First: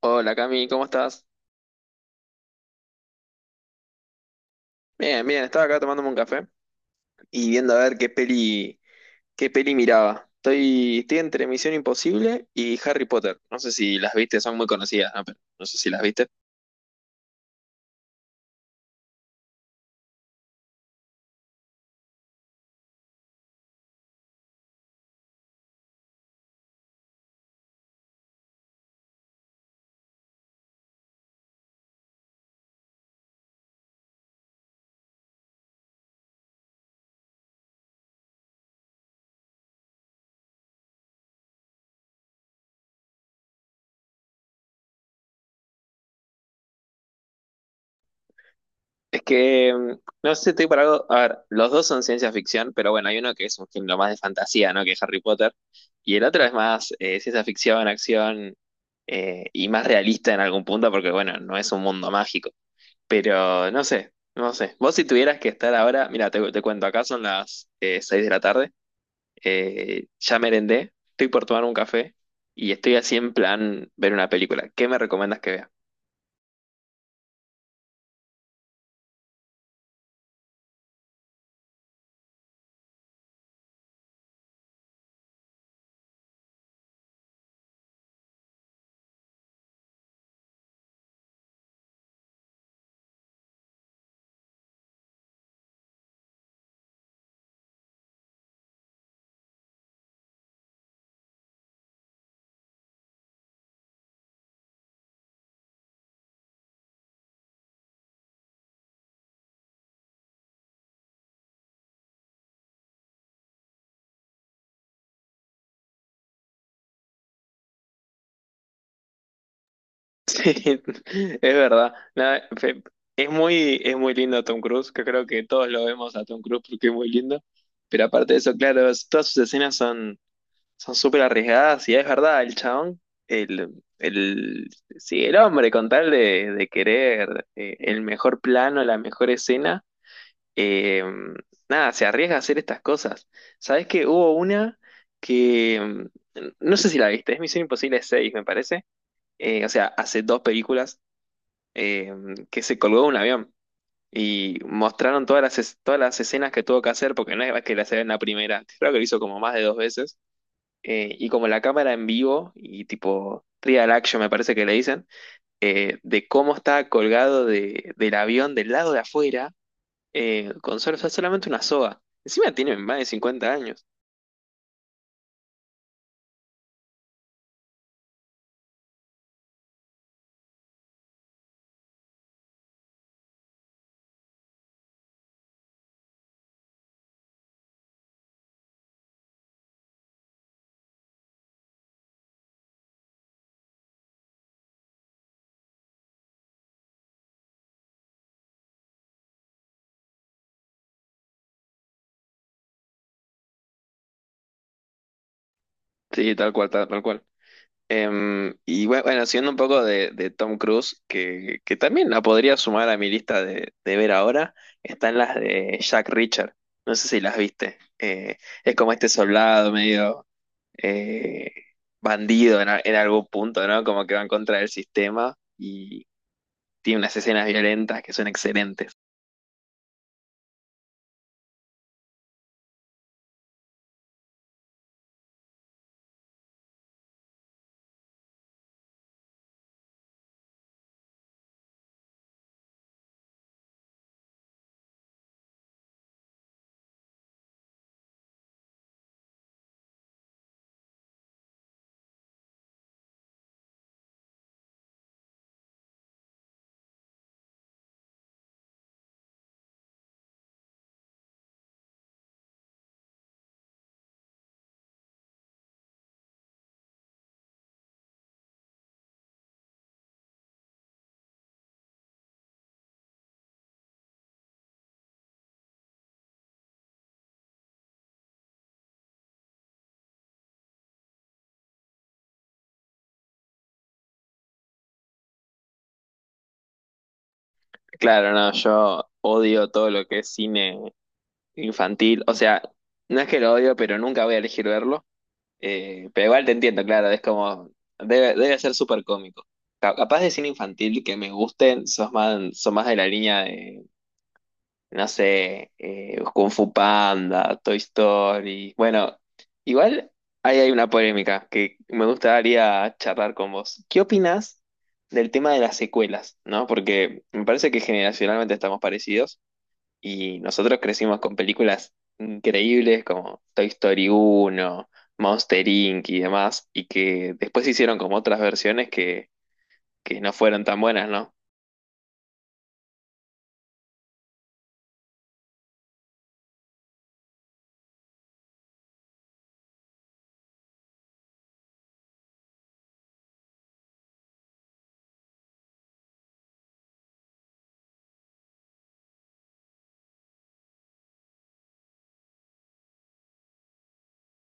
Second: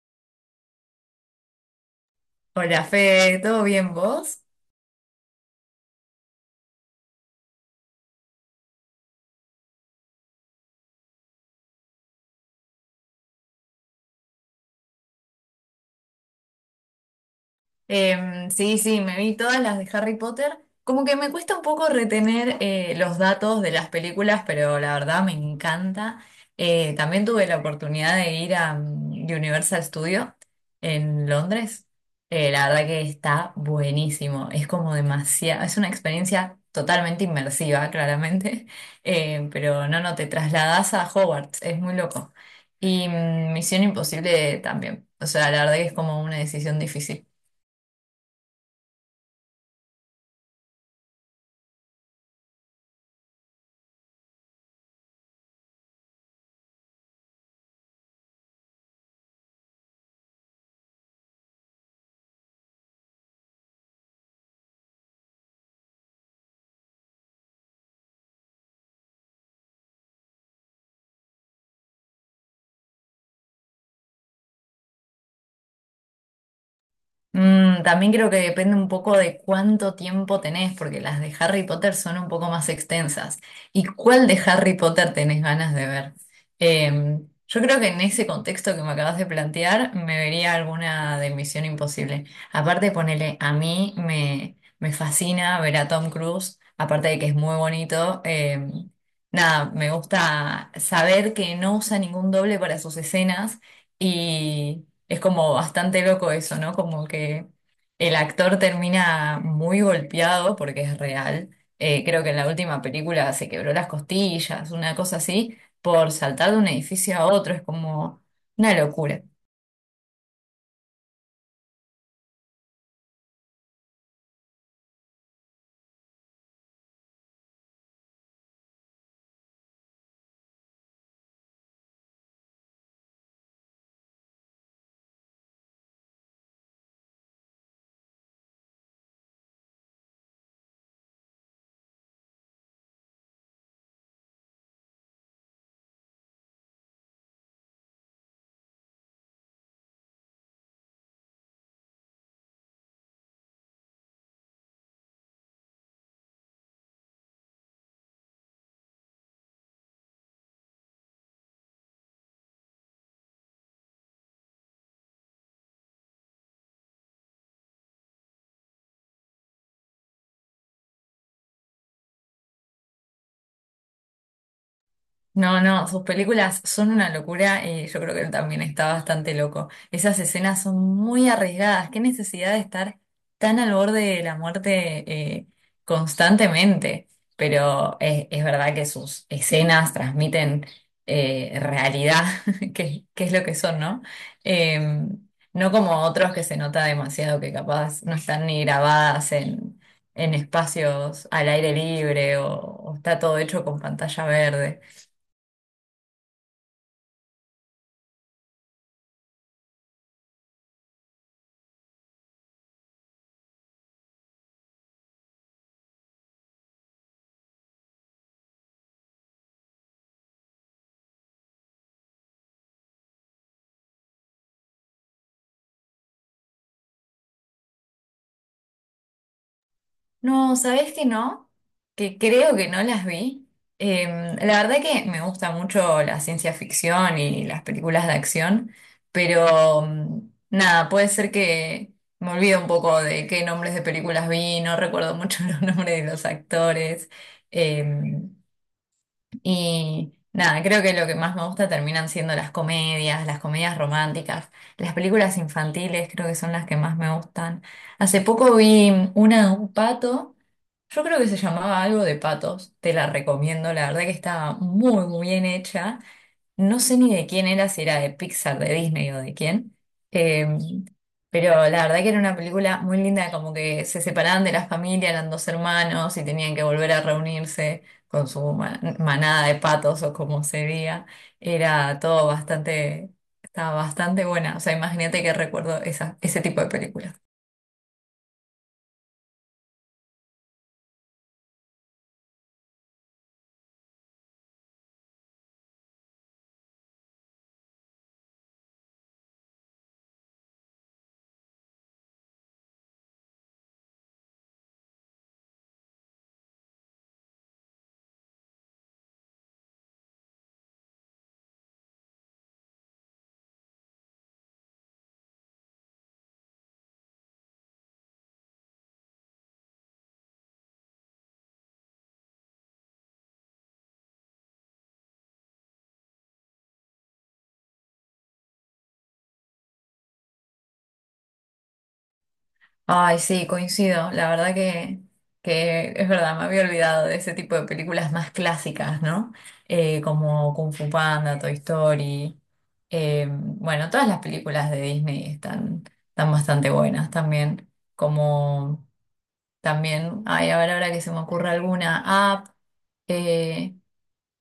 Hola Cami, ¿cómo estás? Hola, Fe, ¿todo bien vos? Bien, bien, estaba acá tomándome un café y viendo a ver qué peli miraba. Estoy entre Misión Imposible y Harry Potter. No sé si las viste, son muy conocidas, ¿no? Pero no sé si las viste. Sí, sí, me vi todas las de Harry Potter. Como que me cuesta un poco retener los datos de las películas, pero la verdad me encanta. También tuve la oportunidad de ir a Universal Studio en Londres. La verdad que está buenísimo. Es como demasiado, es una experiencia totalmente inmersiva, claramente. Pero no, no, te trasladas a Hogwarts, es muy loco. Y Misión Imposible también. O sea, la verdad que es como una decisión difícil. Es que, no sé, estoy para algo. A ver, los dos son ciencia ficción, pero bueno, hay uno que es un género más de fantasía, ¿no? Que es Harry Potter. Y el otro es más ciencia ficción, acción, y más realista en algún punto, porque bueno, no es un mundo mágico. Pero no sé, no sé. Vos si tuvieras que estar ahora, mira, te cuento, acá son las 6 de la tarde, ya merendé, estoy por tomar un café y estoy así en plan ver una película. ¿Qué me recomiendas que vea? También creo que depende un poco de cuánto tiempo tenés, porque las de Harry Potter son un poco más extensas. ¿Y cuál de Harry Potter tenés ganas de ver? Eh, yo creo que en ese contexto que me acabas de plantear, me vería alguna de Misión Imposible. Aparte, ponele, a mí me fascina ver a Tom Cruise, aparte de que es muy bonito. Nada, me gusta saber que no usa ningún doble para sus escenas y... Es como bastante loco eso, ¿no? Como que el actor termina muy golpeado porque es real. Creo que en la última película se quebró las costillas, una cosa así, por saltar de un edificio a otro. Es como una locura. Sí, es verdad. Nada, es muy lindo Tom Cruise, que creo que todos lo vemos a Tom Cruise porque es muy lindo. Pero aparte de eso, claro, todas sus escenas son son súper arriesgadas y es verdad, el chabón, el, el, sí, el hombre con tal de querer el mejor plano, la mejor escena, eh, nada, se arriesga a hacer estas cosas. ¿Sabés que hubo una que, no sé si la viste, es Misión Imposible 6, me parece. O sea, hace dos películas eh, que se colgó de un avión y mostraron todas todas las escenas que tuvo que hacer, porque no es que las haga en la primera, creo que lo hizo como más de dos veces, y como la cámara en vivo y tipo trial action me parece que le dicen, de cómo está colgado del avión del lado de afuera, con solamente una soga. Encima tiene más de 50 años. No, no, sus películas son una locura y yo creo que él también está bastante loco. Esas escenas son muy arriesgadas. Qué necesidad de estar tan al borde de la muerte eh, constantemente. Pero es verdad que sus escenas transmiten realidad, que es lo que son, ¿no? Eh, no como otros que se nota demasiado que capaz no están ni grabadas en espacios al aire libre o está todo hecho con pantalla verde. Sí, tal cual, tal, tal cual. Y bueno, siendo un poco de Tom Cruise, que también la podría sumar a mi lista de ver ahora, están las de Jack Richard. No sé si las viste. Es como este soldado medio eh, bandido en, en algún punto, ¿no? Como que va en contra del sistema y tiene unas escenas violentas que son excelentes. No, ¿sabés que no? Que creo que no las vi. La verdad que me gusta mucho la ciencia ficción y las películas de acción, pero nada, puede ser que me olvido un poco de qué nombres de películas vi, no recuerdo mucho los nombres de los actores. Eh, y nada, creo que lo que más me gusta terminan siendo las comedias románticas, las películas infantiles creo que son las que más me gustan. Hace poco vi una de un pato, yo creo que se llamaba algo de patos, te la recomiendo, la verdad que estaba muy, muy bien hecha, no sé ni de quién era, si era de Pixar, de Disney o de quién. Eh, pero la verdad que era una película muy linda, como que se separaban de la familia, eran dos hermanos y tenían que volver a reunirse con su manada de patos o como se diga. Era todo bastante, estaba bastante buena. O sea, imagínate que recuerdo esa, ese tipo de películas. Claro, no, yo odio todo lo que es cine infantil. O sea, no es que lo odio, pero nunca voy a elegir verlo. Pero igual te entiendo, claro, es como, debe, debe ser súper cómico. Capaz de cine infantil que me gusten, sos más, son más de la línea de no sé, Kung Fu Panda, Toy Story. Bueno, igual ahí hay una polémica que me gustaría charlar con vos. ¿Qué opinás del tema de las secuelas, no? Porque me parece que generacionalmente estamos parecidos y nosotros crecimos con películas increíbles como Toy Story uno, Monster Inc. y demás, y que después se hicieron como otras versiones que no fueron tan buenas, ¿no? Ay, sí, coincido. La verdad que es verdad, me había olvidado de ese tipo de películas más clásicas, ¿no? Como Kung Fu Panda, Toy Story. Bueno, todas las películas de Disney están, están bastante buenas también. Como también, ay, a ver ahora que se me ocurra alguna app.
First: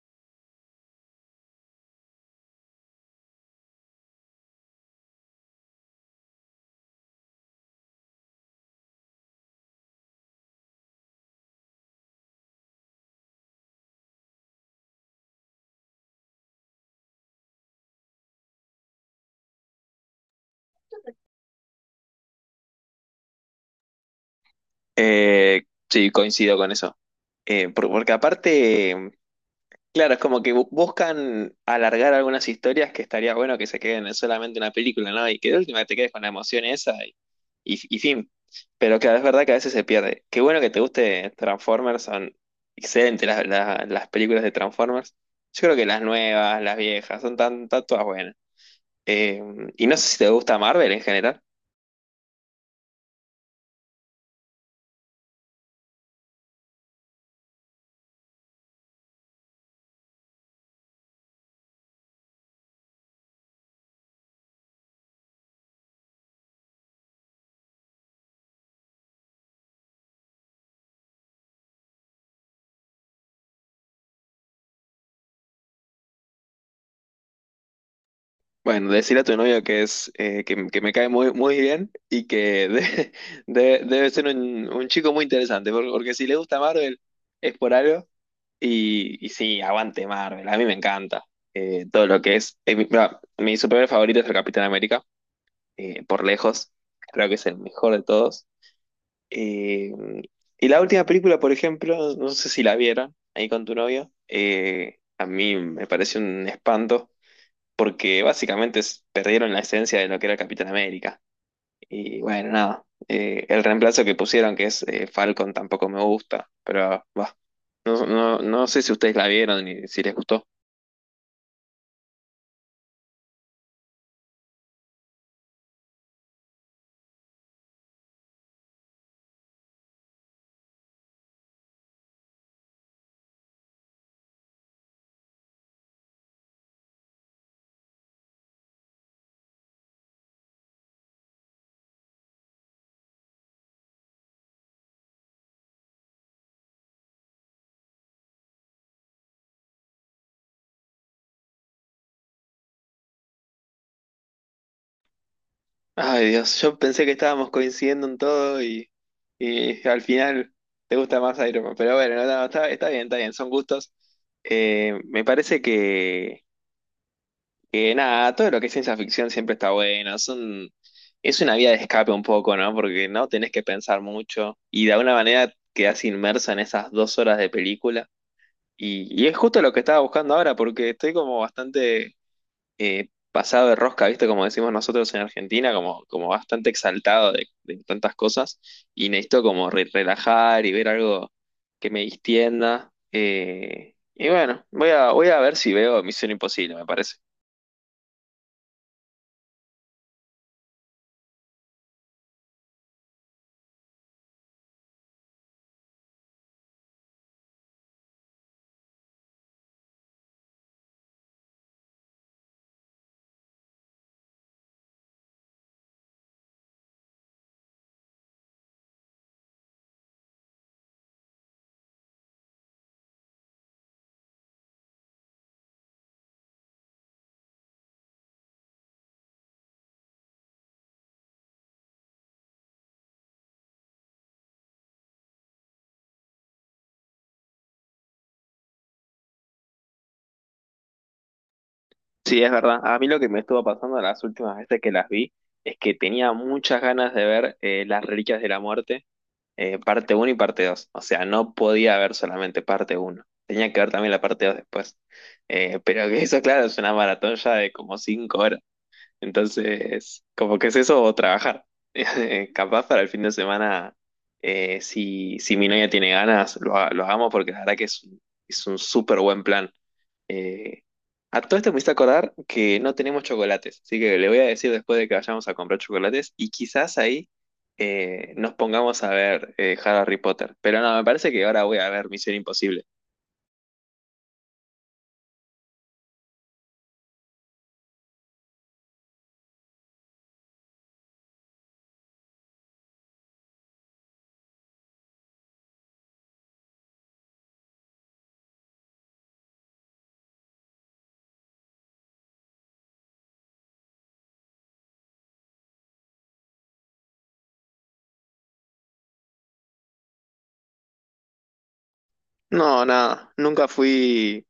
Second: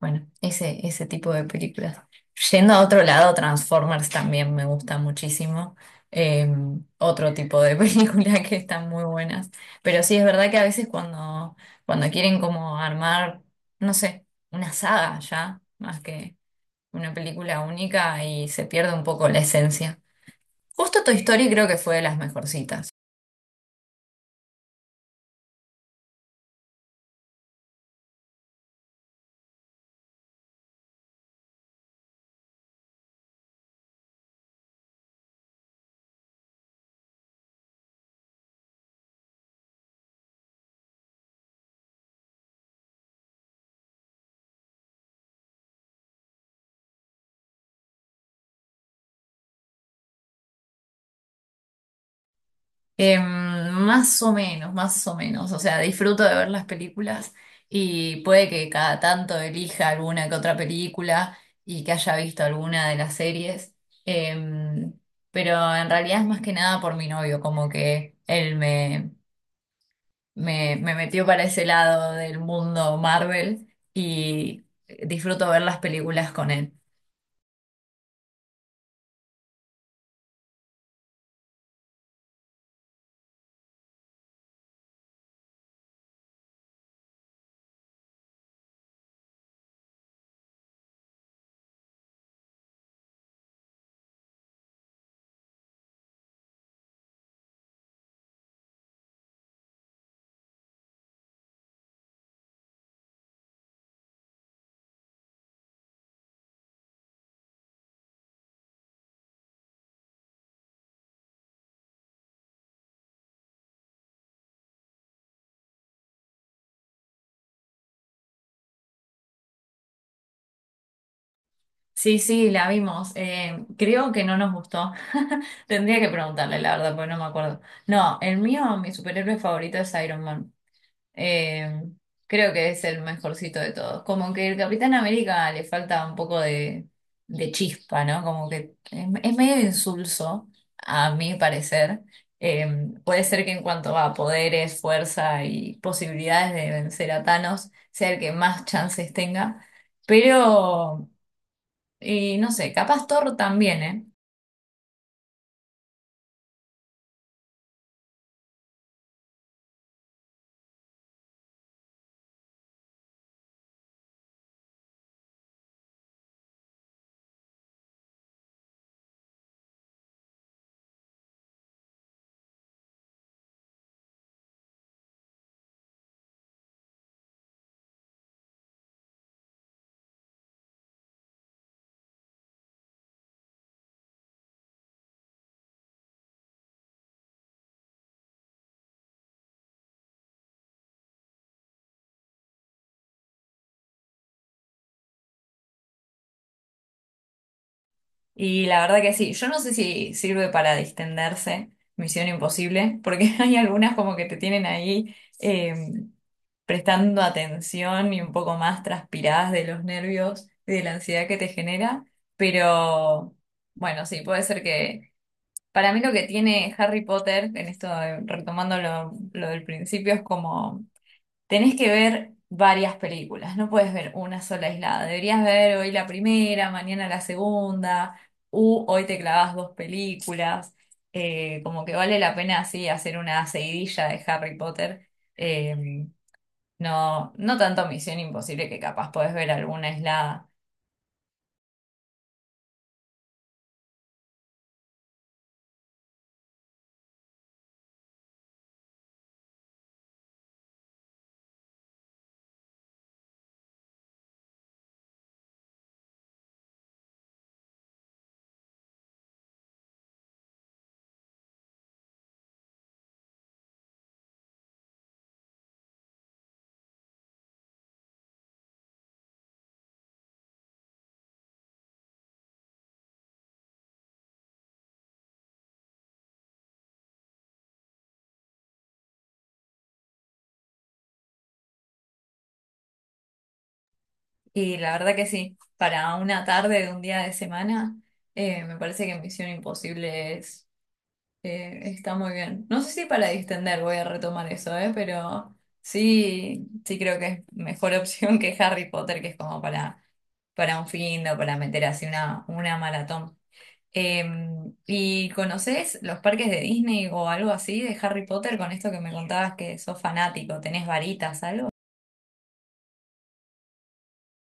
Bueno, ese tipo de películas. Yendo a otro lado, Transformers también me gusta muchísimo. Eh, Otro tipo de película que están muy buenas. Pero sí, es verdad que a veces cuando quieren como armar, no sé, una saga ya, más que una película única y se pierde un poco la esencia. Justo Toy Story creo que fue de las mejorcitas. Eh, sí, coincido con eso. Porque aparte. Claro, es como que buscan alargar algunas historias que estaría bueno que se queden en solamente una película, ¿no? Y que de última te quedes con la emoción esa y fin. Pero claro, es verdad que a veces se pierde. Qué bueno que te guste Transformers, son excelentes las películas de Transformers. Yo creo que las nuevas, las viejas, son tan, tan todas buenas. Eh, y no sé si te gusta Marvel en general. Em, Más o menos, más o menos. O sea, disfruto de ver las películas y puede que cada tanto elija alguna que otra película y que haya visto alguna de las series. Em, pero en realidad es más que nada por mi novio, como que él me metió para ese lado del mundo Marvel y disfruto ver las películas con él. Bueno, decirle a tu novio que es que me cae muy, muy bien y que debe ser un chico muy interesante, porque porque, si le gusta Marvel es por algo y sí, aguante Marvel, a mí me encanta todo lo que es. Mi, mira, mi superhéroe favorito es el Capitán América, por lejos, creo que es el mejor de todos. Eh, y la última película, por ejemplo, no sé si la vieron ahí con tu novio, a mí me parece un espanto porque básicamente perdieron la esencia de lo que era el Capitán América. Y bueno, nada, el reemplazo que pusieron, que es Falcon, tampoco me gusta, pero va. No, no, no sé si ustedes la vieron y si les gustó. Sí, sí, la vimos. Creo que no nos gustó. Tendría que preguntarle, la verdad, porque no me acuerdo. No, el mío, mi superhéroe favorito es Iron Man. Eh, Creo que es el mejorcito de todos. Como que el Capitán América le falta un poco de chispa, ¿no? Como que es medio insulso, a mi parecer. Eh, Puede ser que en cuanto a poderes, fuerza y posibilidades de vencer a Thanos, sea el que más chances tenga. Pero y no sé, capaz Thor también, ¿eh? Ay, Dios, yo pensé que estábamos coincidiendo en todo y al final te gusta más Iron Man. Pero bueno, no, no, está, está bien, son gustos. Me parece que nada, todo lo que es ciencia ficción siempre está bueno. Es una vía de escape un poco, ¿no? Porque no tenés que pensar mucho y de alguna manera quedás inmerso en esas dos horas de película. Y es justo lo que estaba buscando ahora, porque estoy como bastante pasado de rosca, ¿viste? Como decimos nosotros en Argentina, como, como bastante exaltado de tantas cosas. Y necesito como relajar y ver algo que me distienda. Y bueno, voy a ver si veo Misión Imposible, me parece. Y la verdad que sí, yo no sé si sirve para distenderse, Misión Imposible, porque hay algunas como que te tienen ahí prestando atención y un poco más transpiradas de los nervios y de la ansiedad que te genera, pero bueno, sí, puede ser que... Para mí lo que tiene Harry Potter, en esto retomando lo del principio, es como tenés que ver varias películas, no puedes ver una sola aislada. Deberías ver hoy la primera, mañana la segunda, u hoy te clavas dos películas. Como que vale la pena así hacer una seguidilla de Harry Potter. Eh, no, no tanto Misión Imposible que capaz podés ver alguna aislada. Sí, es verdad. A mí lo que me estuvo pasando las últimas veces que las vi es que tenía muchas ganas de ver Las Reliquias de la Muerte, parte 1 y parte 2. O sea, no podía ver solamente parte 1. Tenía que ver también la parte 2 después. Pero que eso, claro, es una maratón ya de como 5 horas. Entonces, como que es eso o trabajar. Capaz para el fin de semana, si mi novia tiene ganas, lo hagamos porque la verdad que es un súper buen plan. Eh, a todo esto me hice acordar que no tenemos chocolates, así que le voy a decir después de que vayamos a comprar chocolates y quizás ahí nos pongamos a ver Harry Potter. Pero no, me parece que ahora voy a ver Misión Imposible. Y la verdad que sí, para una tarde de un día de semana, me parece que Misión Imposible está muy bien. No sé si para distender voy a retomar eso, ¿eh? Pero sí, sí creo que es mejor opción que Harry Potter, que es como para un fin o para meter así una maratón. Eh, ¿Y conoces los parques de Disney o algo así de Harry Potter con esto que me contabas que sos fanático? ¿Tenés varitas, algo? No, nada, nunca fui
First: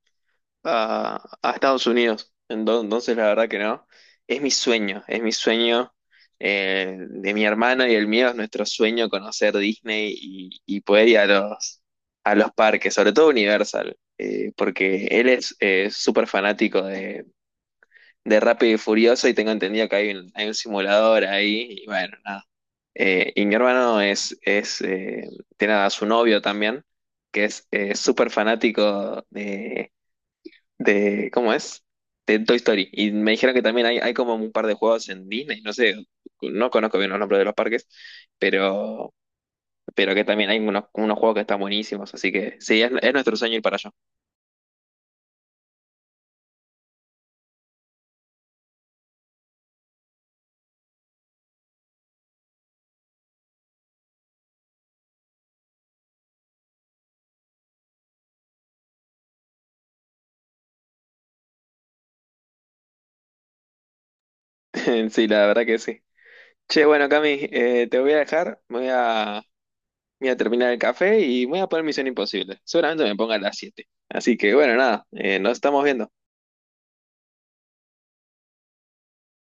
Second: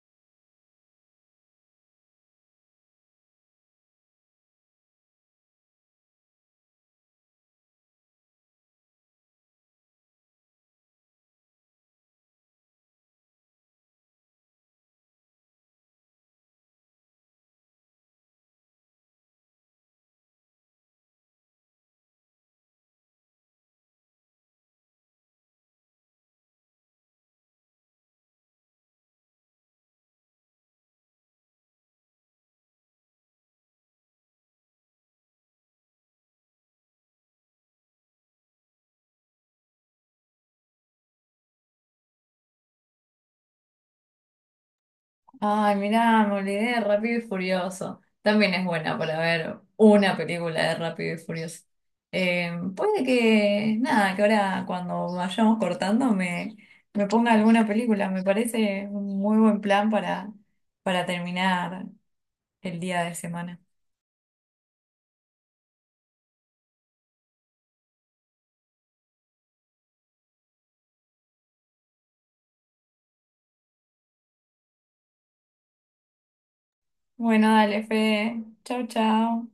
a Estados Unidos. Entonces, la verdad que no. Es mi sueño de mi hermano y el mío, es nuestro sueño conocer Disney y poder ir a los parques, sobre todo Universal, porque él es súper fanático de Rápido y Furioso y tengo entendido que hay un simulador ahí y bueno, nada. Y mi hermano es tiene a su novio también, que es súper fanático de, ¿cómo es? De Toy Story. Y me dijeron que también hay como un par de juegos en Disney, no sé, no conozco bien los nombres de los parques, pero, pero que también hay unos, unos juegos que están buenísimos, así que sí, es nuestro sueño ir para allá. Ay, mirá, me olvidé de Rápido y Furioso. También es buena para ver una película de Rápido y Furioso. Puede que, nada, que ahora cuando vayamos cortando me ponga alguna película. Me parece un muy buen plan para terminar el día de semana. Sí, la verdad que sí. Che, bueno, Cami, te voy a dejar, me voy a, voy a terminar el café y me voy a poner Misión Imposible. Seguramente me ponga a las 7. Así que bueno, nada, nos estamos viendo. Bueno, dale, Fede. Chau, chau.